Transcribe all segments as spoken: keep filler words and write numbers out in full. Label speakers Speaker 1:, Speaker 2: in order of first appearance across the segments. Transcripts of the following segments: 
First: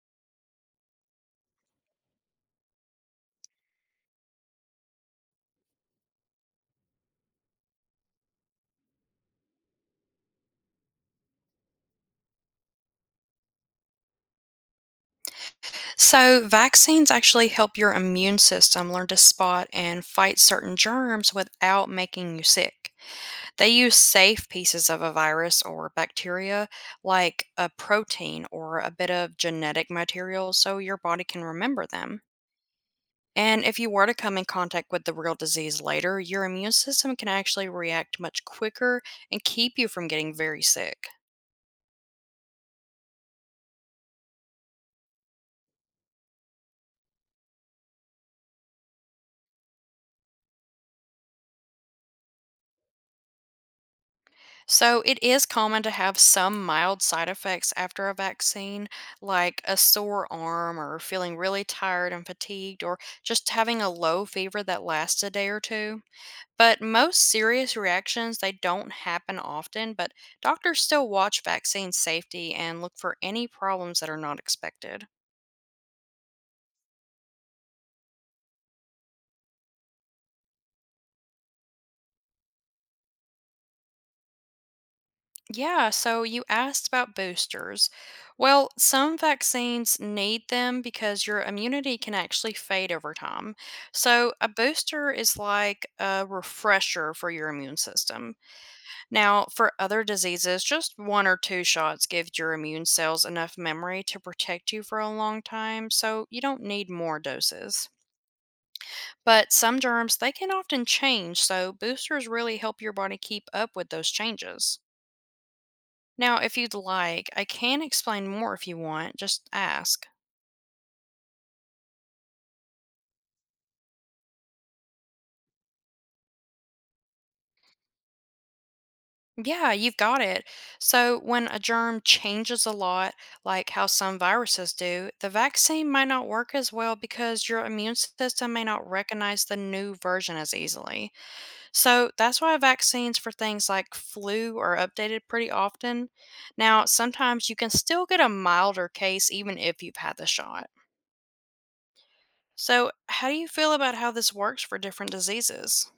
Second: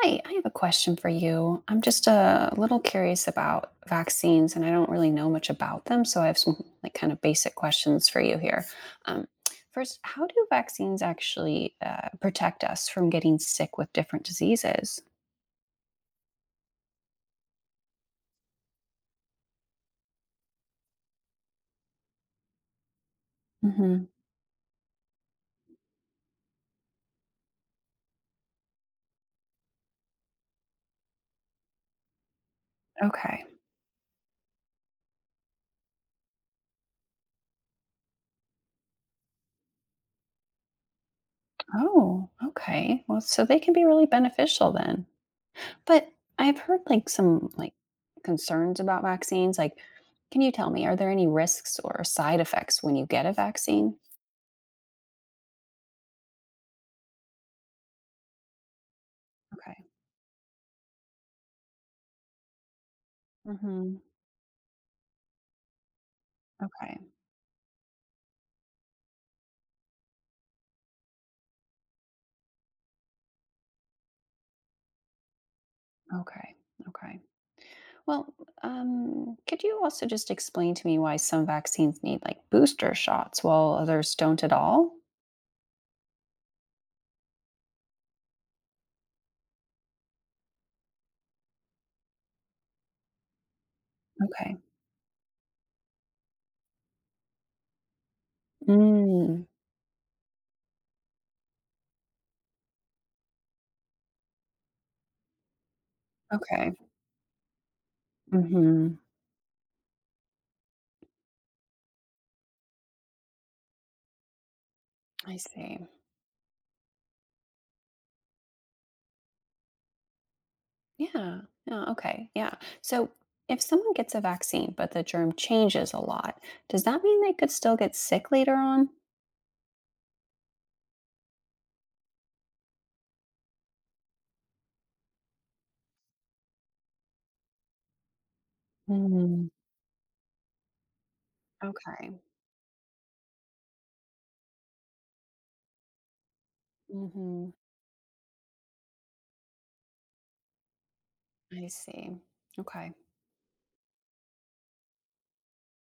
Speaker 1: Hi, I have a question for you. I'm just uh, a little curious about vaccines and I don't really know much about them, so I have some like kind of basic questions for you here. Um, First, how do vaccines actually uh, protect us from getting sick with different diseases?
Speaker 2: So, vaccines actually help your immune system learn to spot and fight certain germs without making you sick. They use
Speaker 1: Hmm.
Speaker 2: safe pieces of a virus or bacteria, like a protein or a bit of genetic material, so your body can remember them.
Speaker 1: Okay.
Speaker 2: And if you were to come in contact with the real disease later, your immune system can actually react much quicker and keep you from getting very sick.
Speaker 1: Oh, okay. Well, so they can be really beneficial then. But I've heard like some like concerns about vaccines. Like, can you tell me, are there any risks or side effects when you get a vaccine?
Speaker 2: So it is common to have some mild side effects after a vaccine, like a
Speaker 1: Okay.
Speaker 2: sore arm or feeling really tired and fatigued, or just having a
Speaker 1: Hmm.
Speaker 2: low fever that lasts a day or two. But
Speaker 1: Okay.
Speaker 2: most serious reactions, they don't happen often, but doctors still watch vaccine safety and look for any problems that are not expected.
Speaker 1: Okay. Okay. Well, um, could you also just explain to me why some vaccines need like booster shots while others don't at all?
Speaker 2: Yeah, so you asked about boosters. Well, some vaccines need them because your immunity can actually fade over time. So, a
Speaker 1: Okay.
Speaker 2: booster is like a refresher for your immune system.
Speaker 1: Mm,
Speaker 2: Now, for other diseases, just one or two shots give your immune cells enough memory to protect you for a long time, so you don't
Speaker 1: okay.
Speaker 2: need more doses.
Speaker 1: Hmm.
Speaker 2: But some germs, they can often change, so boosters really help your body keep up with those changes.
Speaker 1: I see.
Speaker 2: Now, if you'd like, I can explain more if you want. Just ask.
Speaker 1: Yeah. Yeah. Okay. Yeah. So if someone gets a vaccine, but the germ changes a lot, does that mean they could still get sick later on?
Speaker 2: Yeah, you've got it. So, when a germ changes a lot, like how some viruses do, the vaccine might not work as well because your immune system may not recognize
Speaker 1: Mm,
Speaker 2: the new version as easily. So,
Speaker 1: okay.
Speaker 2: that's why vaccines for things like flu are updated pretty often. Now, sometimes
Speaker 1: Hmm.
Speaker 2: you can still get a milder case even if you've had the shot.
Speaker 1: I see.
Speaker 2: So,
Speaker 1: Okay.
Speaker 2: how do you feel about how this works for different diseases?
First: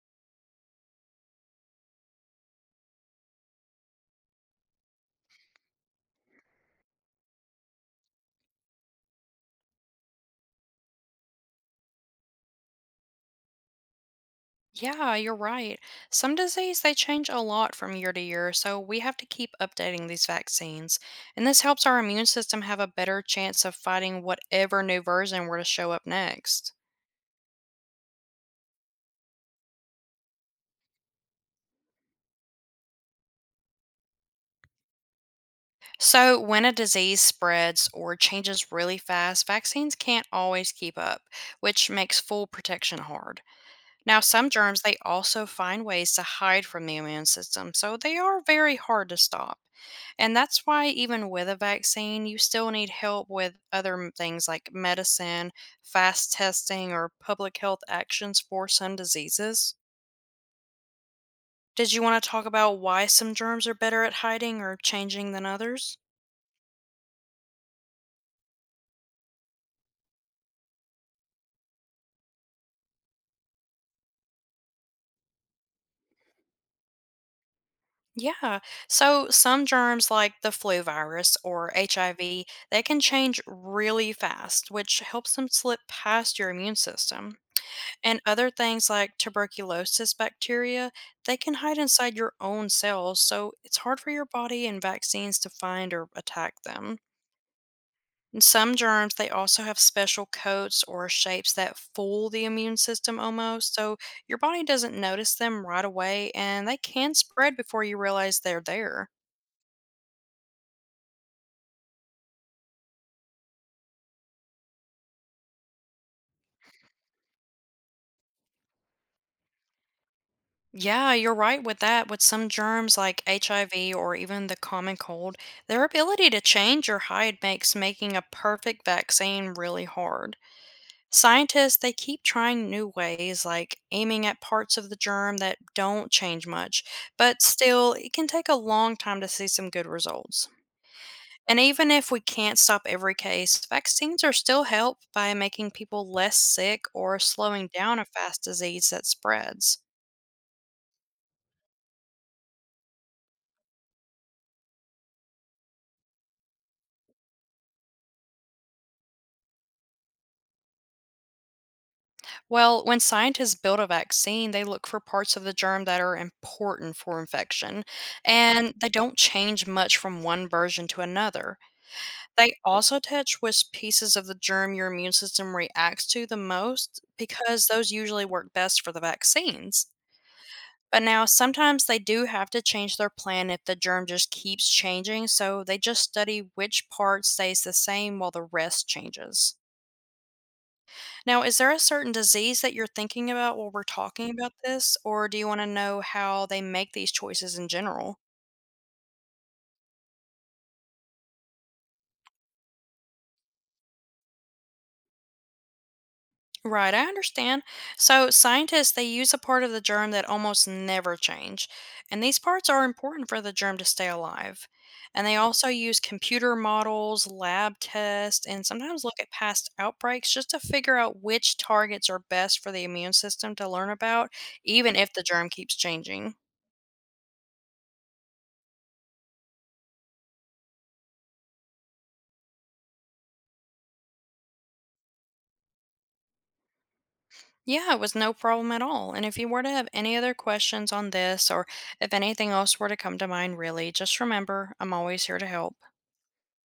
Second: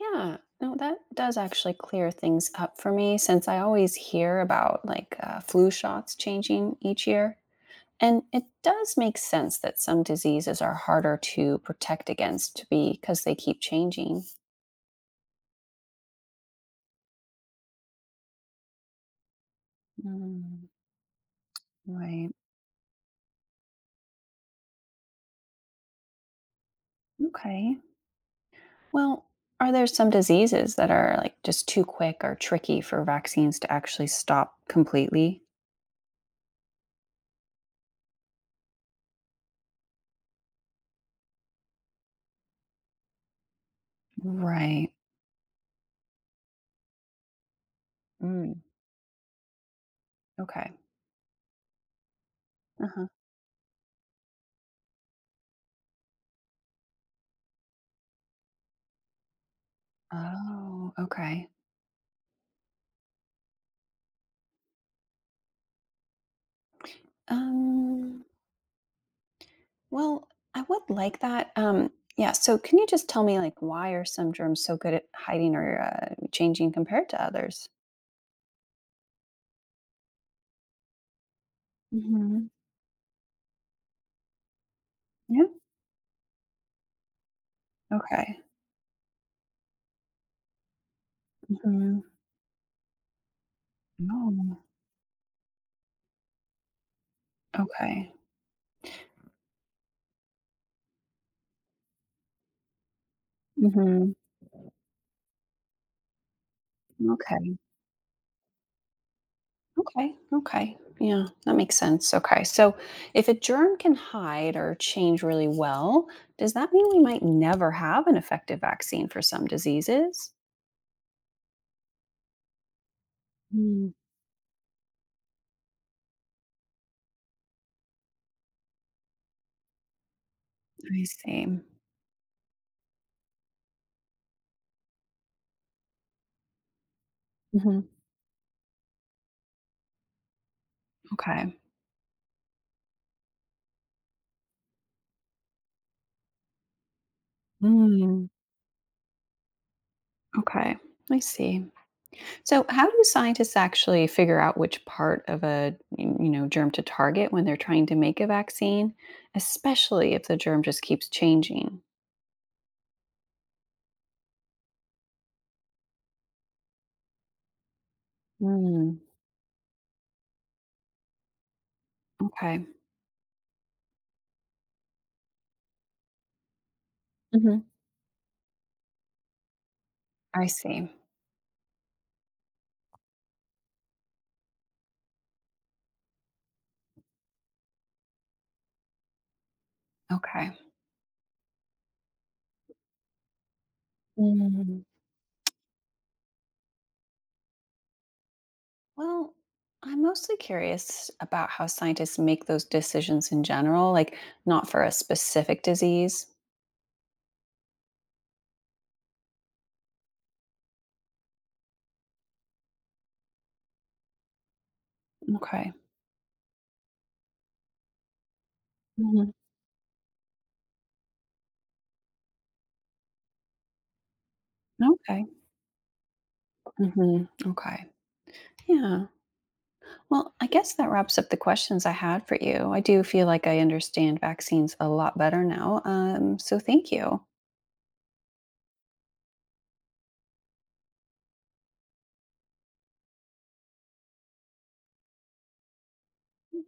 Speaker 1: Yeah, no, that does actually clear things up for me since I always hear about like uh, flu shots changing each year. And it does make sense that some diseases are harder to protect against because they keep changing.
Speaker 2: Yeah, you're right. Some disease they change a lot from year to year, so we have to keep updating these
Speaker 1: Mm,
Speaker 2: vaccines. And this helps our immune
Speaker 1: right.
Speaker 2: system have a better chance of fighting whatever new version were to show up next.
Speaker 1: Okay. Well, are there some diseases that are like just too quick or tricky for vaccines to actually stop completely?
Speaker 2: So, when a disease spreads or changes really fast, vaccines can't always keep up, which makes full protection hard. Now, some germs,
Speaker 1: Right.
Speaker 2: they also find ways to hide from the immune system, so they are
Speaker 1: Mm,
Speaker 2: very hard to stop. And that's
Speaker 1: okay.
Speaker 2: why, even with a vaccine, you still need
Speaker 1: Uh-huh.
Speaker 2: help with other m- things like medicine, fast testing, or public health actions for some diseases.
Speaker 1: Oh, okay.
Speaker 2: Did you want to talk about why some germs are better at hiding or changing than others?
Speaker 1: Um, Well, I would like that. Um, yeah. So, can you just tell me, like, why are some germs so good at hiding or uh, changing compared to others?
Speaker 2: Yeah. So some germs like the flu virus or H I V,
Speaker 1: Hmm.
Speaker 2: they can change really fast, which helps
Speaker 1: Yeah.
Speaker 2: them slip past your immune system. And
Speaker 1: Okay.
Speaker 2: other things like tuberculosis bacteria, they can hide
Speaker 1: Hmm.
Speaker 2: inside your own cells, so it's hard for your
Speaker 1: Oh,
Speaker 2: body and vaccines to find or attack them.
Speaker 1: okay.
Speaker 2: And some germs, they also have special coats or shapes that fool the immune system almost, so
Speaker 1: Hmm.
Speaker 2: your body doesn't notice them right away and they can spread
Speaker 1: Okay.
Speaker 2: before you realize they're there.
Speaker 1: Okay. Okay. Yeah, that makes sense. Okay. So, if a germ can hide or change really well, does that mean we might never have an effective vaccine for some diseases?
Speaker 2: Yeah, you're right with that. With some germs like H I V
Speaker 1: Mm,
Speaker 2: or even the common cold, their ability to change or hide makes making a perfect vaccine really hard.
Speaker 1: I see.
Speaker 2: Scientists, they keep trying new ways, like aiming at parts of the germ that don't change much, but
Speaker 1: Hmm.
Speaker 2: still, it can take a long time to see some good results.
Speaker 1: Okay.
Speaker 2: And even if we can't stop every case, vaccines are still help by making people less sick or slowing down a
Speaker 1: Mm,
Speaker 2: fast disease that spreads.
Speaker 1: okay. I see. So, how do scientists actually figure out which part of a you know germ to target when they're trying to make a vaccine, especially if the germ just keeps changing?
Speaker 2: Well, when scientists build a vaccine, they look for parts of the germ that are important for infection, and they
Speaker 1: Mm,
Speaker 2: don't change much from one version to another. They
Speaker 1: okay.
Speaker 2: also touch which pieces of the germ your immune system reacts to the most
Speaker 1: Hmm.
Speaker 2: because those usually work best for the vaccines.
Speaker 1: I see.
Speaker 2: But now, sometimes they do have to change their plan if the germ just keeps changing, so they just study which part stays the same while the rest changes.
Speaker 1: Okay.
Speaker 2: Now, is there a certain disease that you're thinking about while we're talking about
Speaker 1: mm
Speaker 2: this, or do you want to know how they make these choices in general?
Speaker 1: Well, I'm mostly curious about how scientists make those decisions in general, like not for a specific disease.
Speaker 2: Right, I understand. So, scientists they use a part of the germ that almost never change, and these parts are important for the germ to stay alive. And they also
Speaker 1: Okay.
Speaker 2: use computer models, lab tests, and sometimes look at
Speaker 1: Mhm.
Speaker 2: past outbreaks just to figure out which targets are best for the immune system to learn about, even if the
Speaker 1: Okay.
Speaker 2: germ keeps changing.
Speaker 1: Hmm. Okay. Yeah. Well, I guess that wraps up the questions I had for you. I do feel like I understand vaccines a lot better now. Um, so thank you. Thank
Speaker 2: Yeah, it was no problem at all. And if you were to have any other questions on this, or if anything else were to come to mind, really, just remember I'm always here to help.
Speaker 1: you.